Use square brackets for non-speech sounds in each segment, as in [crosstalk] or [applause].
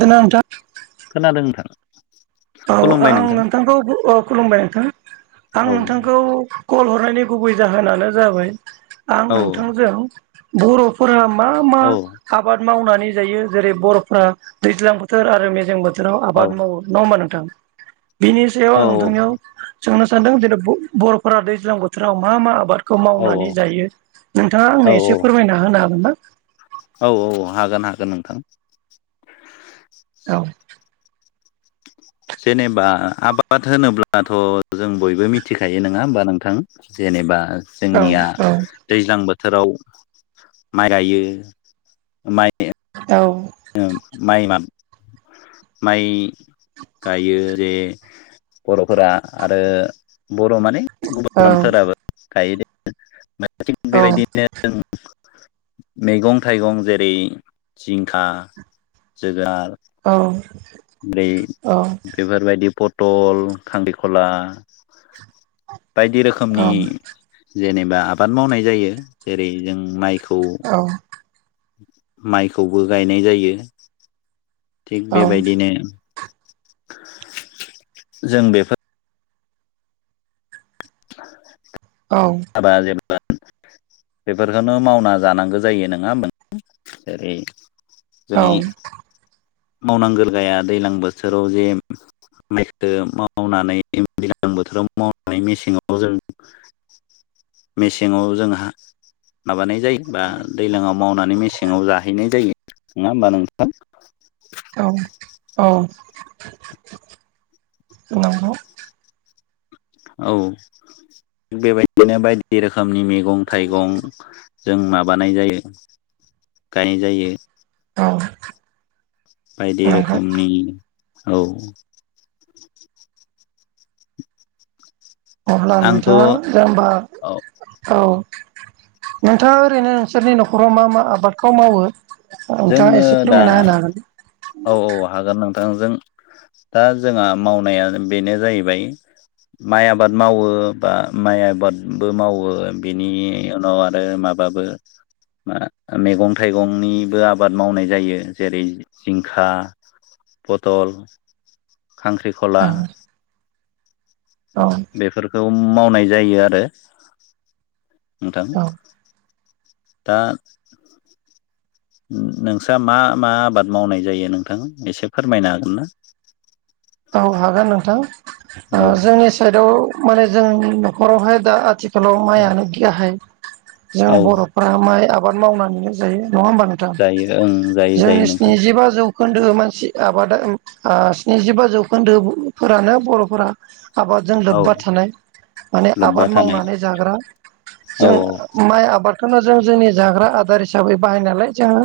खोनादोंना [inaudible] खोनादों नोंथां। औ खुलुमबाय आं नोंथां नोंथांखौ ओ खुलुमबाय नोंथां आं औ नोंथांखौ कल हरनायनि गुबै जाहोनानो जाबाय आं औ नोंथांजों बर'फोरा मा मा औ आबाद मावनानै जायो जेरै बर'फ्रा दैज्लां बोथोर आरो मेेजें बो थोराव औ आबाद मावो नङा होमबा नोंथां? बिनि सायाव औ आं नोंथांनियाव सोंनो सानदों दिनै ब-बर'फोरा दैज्लां बोथोराव मा मा आबादखौ औ मावनानै जायो नोंथाङा आंनो औ एसे फोरमायना होनो हागोन ना? औ औ हागोन हागोन नोंथां। औ जेनेबा आबाद होनोब्लाथ' जों बयबो मिथिखायो नङा होमबा नोंथां। जेनेबा औ जोंनिया दैज्लां बोथोराव माइ गायो माइ। औ माइ मा माइ गायो जे बर'फोरा आरो बर' माने औ गुबुनफोराबो गायो। थिग बेबायदिनो जों मैगं थाइगं जेरै जिंखा जोगोनार औ बे बेफोरबायदि पट टल खांखिखला बायदि औ रोखोमनि जेने बा आबाद मावनाय जायो जेरै जों माइखौ औ माइखौबो गायनाय जायो थिग औ बेबायदिनो जों बेफोर औ [unintelligible] बेफोरखौनो मावना जानांगौ जायो नङा होनबा नों जेरै औ जोंनि मावनांगौ गाया दैज्लां बोथोराव जे माइखो मावनानै दैज्लां बोथोराव मावनानै मेसेङाव जों मेसेङाव जोंहा माबानाय जायो बा दैलाङाव मावनानै मेसेङाव जाहैनाय जायो नङा होमबा नोंथां? औ औ नंगौ औ बेबायदिनो बायदि रोखोमनि मैगं थाइगं जों माबानाय जायो गायनाय जायो औ बायदि नंगौ रोखोमनि औ। अब्ला आंथ' नोंथाङा औ जे होमबा औ। नोंथाङा ओरैनो नोंसोरनि न'खराव मा मा आबादखौ मावो? नोंथाङा जोङो एसे दा फोरमायना होनो हागोन। औ औ हागोन नोंथां जों दा जोंहा मावनाया बेनो जाहैबाय माइ आबाद मावो बा माइ आबादबो मावो बेनि उनाव आरो मा बाबो मा- मैगं थाइगंनिबो आबाद मावनाय जायो जेरै जिंखा फथल खांख्रिखला हागोन औ बेफोरखौ मावनाय जायो आरो। नोंथां औ दा नोंस्रा मा मा आबाद मावनाय जायो नोंथां एसे फोरमायनो हागोन ना? [inaudible] औ हागोन नोंथां ओ औ जोंनि साइदआव माने जोंनि न'खरावहाय दा आथिखालाव माइयानो गाहाय। जों औ बर'फ्रा माइ आबाद मावनानैनो जायो। नङा होमबा नोंथां जायो ओं जायो जायो जोंनि नोंथां स्निजिबा जौ खोन्दो मानसि आबादा आ स्निजिबा जौखोन्दो फोरानो बर'फोरा आबादजों औ लोब्बा थानाय माने लोब्बा आबाद थानाय मावनानै जाग्रा। औ जों माइ आबाद खौनो जों जोंनि जाग्रा आदार हिसाबै बाहाय नालाय जोंङो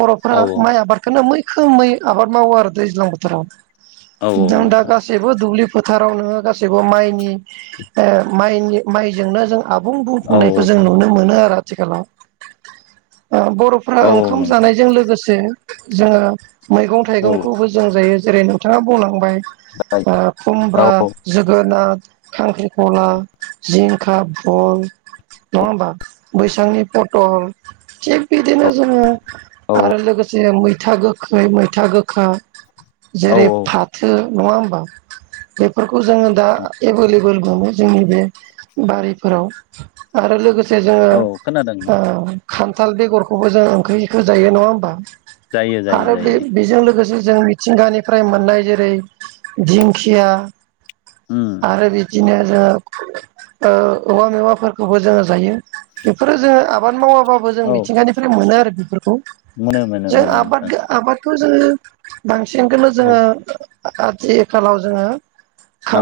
बर'फोरा औ माइ आबादखौनो मै खोमै आबाद मावो आरो दैज्लां बोथोराव औ जों दा नोंथां गासैबो दुब्लिफोर फोथाराव नोङो गासैबो माइनि ओ माइनि माइजोंनो जों आबुं औ बुंफुंनायखौ जों नुनो मोनो आरो आथिखालाव ओ बर'फ्रा औ ओंखाम नोंथां जानायजों लोगोसे जोङो मैगं औ थाइगंखौबो जों जायो जेरै नोंथाङा बुंलां बाय ओ औ खुमब्रा जोगो नाद, खांख्रिखला, जिंखा, बहल नङा होमबा बैसांनि पथल थिग बिदिनो जोङो औ आरो लोगो से मैथा गोखै, मैथा गोखा औ औ जेरै फाथो नङा होमबा बेफोरखौ जोङो दा एभोल एबोल मोनो जोंनि बे बारिफोराव आरो लोगोसे औ खोनादों जोङो खान्थाल बेगरखौबो जों ओंख्रिखौ जायो नङा होमबा जायो जायो आरो बे जायो बेजों लोगोसे जों मिथिंगानिफ्राय मोननाय जे बै दिंखिया उम आरो बिदिनो जोङो औवा मेवाफोरखौबो जोङो जायो बेफोरो जोङो आबाद मावा बाबो जों औ मिथिंगानिफ्राय मोनो आरो बेफोरखौ मोनो मोनो जों मोनो नोंथां आबाद आबादखौ जोङो बांसिनखौनो औ जोङो आथिखालाव जोङो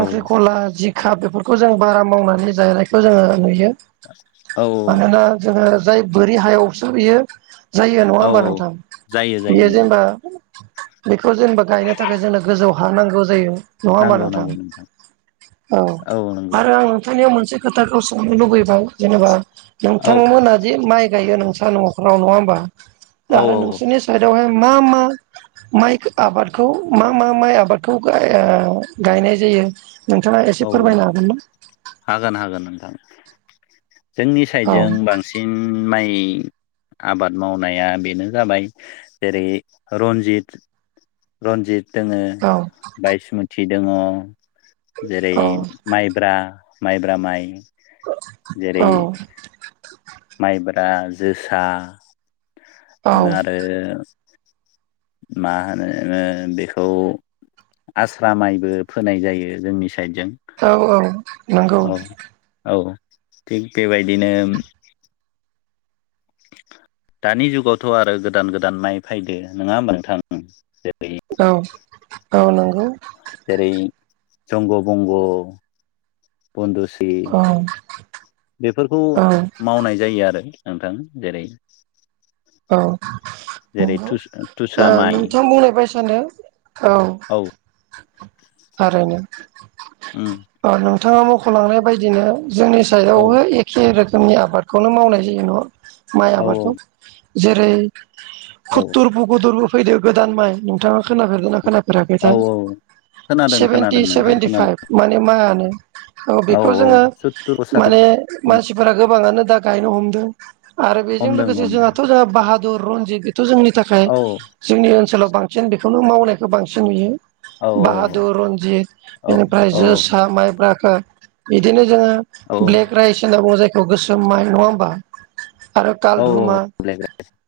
औ जिखा बेफोरखौ जों बारा मावनानै जानायखौ जोङो नुयो औ मानोना जोङो जाय बोरि हायावसो बियो जायो नङा औ होमबा नोंथां जायो जायो बेयो नोंथां जेनबा बेखौ जेनबा गायनो थाखाय जोंनो गोजौ हा नांगौ जायो नङा होमबा नांगौ नोंथां नांगौ औ आरो आं नोंथांनियाव मोनसे खोथाखौ सोंनो लुुबैबाय जेनेबा औ नोंथांमोना जे माइ गायो नों न'खाव नङा होनबा औ आरो औ नोंनि साइडआव हाय मा मा माइ आबादखौ मा मा माइ आबादखौ ओ गायनाय जायो। नोंथाङा एसे औ फोरमायनो हागोन ना। हागोन हागोन नोंथां जोंनि साइडजों बांसिन माइ नि आबाद मावनाया बेनो जाबाय जेरै रनजित रन्जित दङो औ बायसमुथि दङ जेरै औ माइब्रा माइब्रा माइ जेरै औ माइब्रा जोसा औ आरो मा होनो नोङो बेखौ आस्रा माइबो फोनाय जायो जोंनि साइडजों औ औ नंगौ औ औ थिग बेबायदिनो दानि जुगावथ' आरो गोदान गोदान माइ फैदो नङा होनबा नोंथां। जेरै औ औ नंगौ जेरै जंग' बंग', बनदुसि औ बेफोरखौ औ मावनाय जायो आरो नोंथां जेरै औ जेरै नंगौ तुसा माइ नोंथां बुंनाय बाय होनदो औ थारैनो उम नोंथाङा मख'लांनाय बायदिनो जोंनि औ साइडबो एखे रोखोम खोमनि आबादखौनो मावनाय जायो न माइ औ आबादखौ जेरै औ खुथुर बुगुदरबो फैदो गोदान माइ नोंथाङा खोनाफेरदों ना औ खोनाफेराखैथाय औ खोनादों खोनादों सेभेनटि नोंथां सेभेनटि फाइभ खोनादों माने माइआ नो औ बेखौ जोङो माने मानसिफोरा गोबाङानो दा गायनो हमदों आरो बेजों हमदों लोगोसे जोंहा हमदों बाहादुर, रनजित बोथ' जोंनि थाखाय औ जोंनि ओनसोलाव बांसिन बेखौनो मावनायखौ बांसिन नुयो औ बाहादुर, रनजित औ बेनिफ्राय औ जोसा, माइब्राखो बिदिनो औ जोङो ब्लेक राइस होनना बुङो जायखौ गोसोम माय नङा होमबा आरो औ तालधुमा औ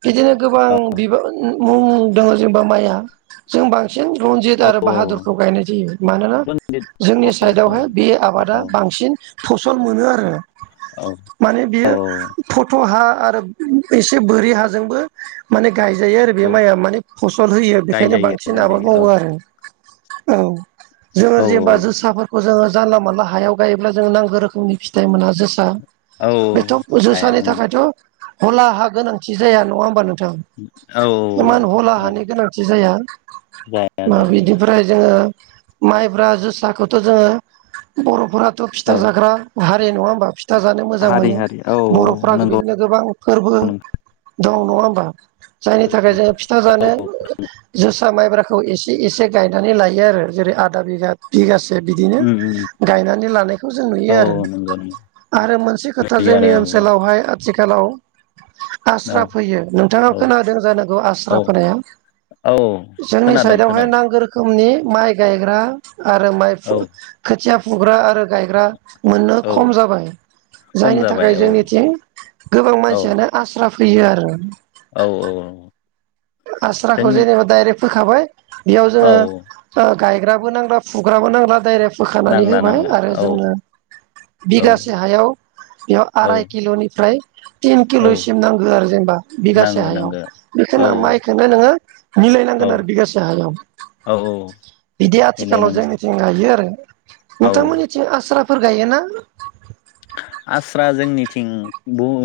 बिदिनो गोबां बिबो मुं दङ जेनेबा माइया जों बांसिन सिन रनजित आरो औ बाहादुरखौ गायनाय जायो मानोना रनजित जोंनि औ औ साइडआवहाय बे आबादा औ बांसिन फसल मोनो आरो औ माने बियो औ फथ' हा आरो [unintelligible] बोरि हाजोंबो माने गायजायो आरो बे माइया माने फसल होयो बेखायनो गायजायो बांसिन आबाद गायजायो मावो आरो। औ जोङो औ औ जेनेबा जोसाफोरखौ जोङो जानला मानला हायाव गायोब्ला जों नांगौ रोखोमनि फिथाइ मोना जोसा औ बेथ' हाया जोसानि थाखायथ हला हा गोनांथि जाया नङा होमबा नों थां औ इमान हला औ हानि गोनांथि जाया। जाया जाया नोंथां बिनिफ्राय जोङो माइब्रा जोसाखौथ जोङो बर'फोराथ औ फिथा जाग्रा हा रि नङा होमबा फिथा जानो मोजां हारि मोनो हारि औ बर'फोरा नंगौ बिदिनो गोबां फोरबो नों दं नङा होमबा जायनि थाखाय जोङो फिथा औ जानो जोसा माइब्राखौ एसे एसे गायनानै लायो आरो जेरै आदा बिगा बिगा से बिदिनो गायनानै लानायखौ जों नुयो औ आरो। नंगौ नंगौ आरो मोनसे खोथा नुयो जोंनि आरो ओनसोलावहाय आथिखालाव औ आस्रा फैयो नोंथाङा औ खोनादों जानांगौ आस्रा औ फोनाया? औ जोंनि खोनादों साइडआवहाय खोनादों नांगौ रोखोमनि माइ गायग्रा आरो माइ औ खोथिया फुग्रा आरो गायग्रा मोननो औ खम जाबाय खम जायनि जाबाय थाखाय औ जोंनिथिं गोबां औ मानसियानो आस्रा फैयो आरो। औ औ आस्राखौ जोंनि जेनेबा डाइरेक्ट फोखाबाय बेयाव औ जोङो ओ गायग्राबो नांला फुग्राबो नांला डायरेक्ट फोखानानै नांला होबाय नांला आरो औ जोंनो औ बिगासे हायाव बेयाव औ आराय किल'निफ्राय तिन औ किल'सिम नांगौ आरो जेनेबा बिगासे नांगो हायाव नांगो औ बेखौनो आं माइ खौनो नोङो औ मिलायनांगोन आरो बिगासे हायाव। औ औ बिदि आथिखालाव मिलायनांगौ जोंनिथिं गायो आरो। औ नोंथांमोननिथिं आस्राफोर गायो ना? [unintelligible] आस्रा जोंनिथिं बहु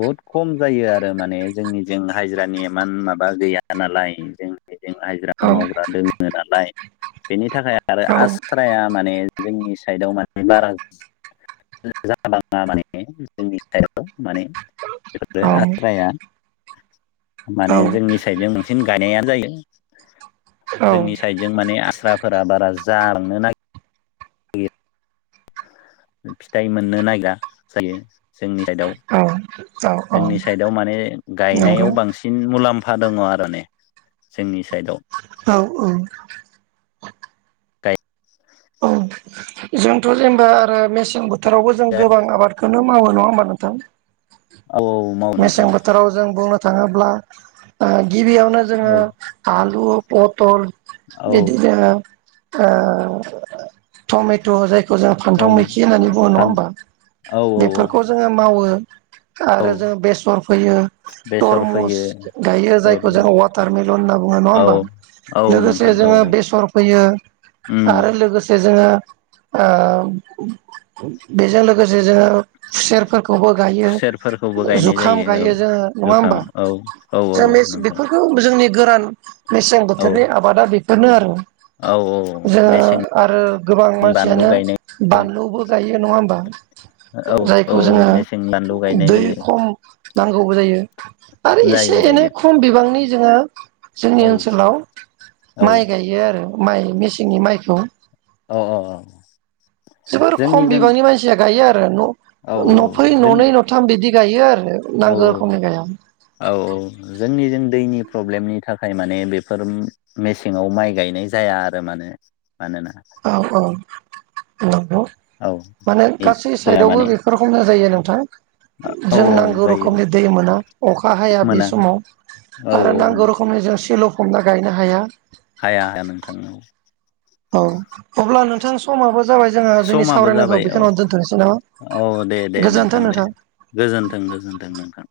बहुत खम जायो आरो माने जोंनिथिं हाजिरानि इमान माबा गैया नालाय जों [unintelligible] हायज्रा औ मावग्रा दोङो नालाय बेनि थाखाय आरो औ आस्राया माने जोंनि साइडआव माने बारा जा बाङा माने जोंनि साइडआव। माने बेफोर औ आस्राया औ माने जोंनि साइडजों बांसिन गायनायानो जायो औ जोंनि साइडजों माने आस्राफोरा बारा जालांनो ना फिथाइ मोननो नायगिरा जायो। जोंनि साइदआव औ औ औ जोंनि साइडआव माने नंगौ गायनायाव बांसिन मुलाम फा दङ आरो ने जोंनि साइडआव औ औ गाय औ जोंथ' जेनेबा आरो मेसें बोथोरावबो जों गोबां आबादखौनो मावो नङा होमबा नोंथां? औ औ मावो मेसें नोंथां बोथोराव जों बुंनो थाङोब्ला गिबियावनो जोङो औ आ लु पथल औ बिदिनो जोङो ओ टमेट' जायखौ जोङो फान्थाव दं मैखि होननानै बुङो नङा फान होमबा? औ औ बेफोरखौ जोङो मावो औ आरो जों बेसर फैयो बेसर तरमुस फैयो गायो जायखौ जोंङो वाटारमेलन होनना बुङो नङा औ होमबा? औ लोगोसे नोंथां औ जोङो औ बेसर फैयो उम आरो लोगोसे जों ङो ओ बेजों लोगोसे जोङो खुसेरफोरखौबो गायो खुसेरफोरखौबो गायनाय जुखाम जायो गायो औ जोङो नङा जुखाम होमबा औ औ औ जों [unintelligible] नोंथां बेफोरखौ जों नि गोरान मेसें औ बोथोरनि आबादा बेफोरनो आरो। औ औ जोङो मेसेंनि आरो गोबां बानलु मानसियानो गायनाय बानलुबो गायो नङा होमबा? औ औ जायखौ जोङो मेसेंनि बानलु गायनाय दै जायो खम नांगौबो जायो आरो एसे जायो एनै जायो खम बिबांनि जोङो जोंनि औ ओनसोलाव औ माइ गायो आरो। माइ मेसेंनि माइखौ। अ अ अ। जोबोर खम बिबांनि मानसिया गायो आरो। औ न'-नफै औ जों ननै न'थाम बिदि गायो आरो। औ नांगौ औ। रोखोमनि गाया औ औ जोंनि जों दैनि प्रब्लेमनि थाखाय माने बेफोर मेसेंआव माइ गायनाय जाया आरो माने। मानोना औ औ नोंथां। औ माने गासै दैया साइदआवबो माने बेफोरखौ मावनाय जायो नोंथां। औ औ जों नांगौ जायो रोखोमनि दै मोना अखा हाया बे मोना समाव। औ आरो नांगौ रोखोमनि जों सिल'फबना गायनो हाया। हाया हाया नोंथां औ। औ अब्ला नोंथां समाबो जाबाय जोंहा जोंनि समाबो सावरायनायखौ जाबाय औ बेखिनावनो दोनथनोसै नामा? औ दे दे नोंथां दे। गोजोनथों गोजोनथों नोंथां।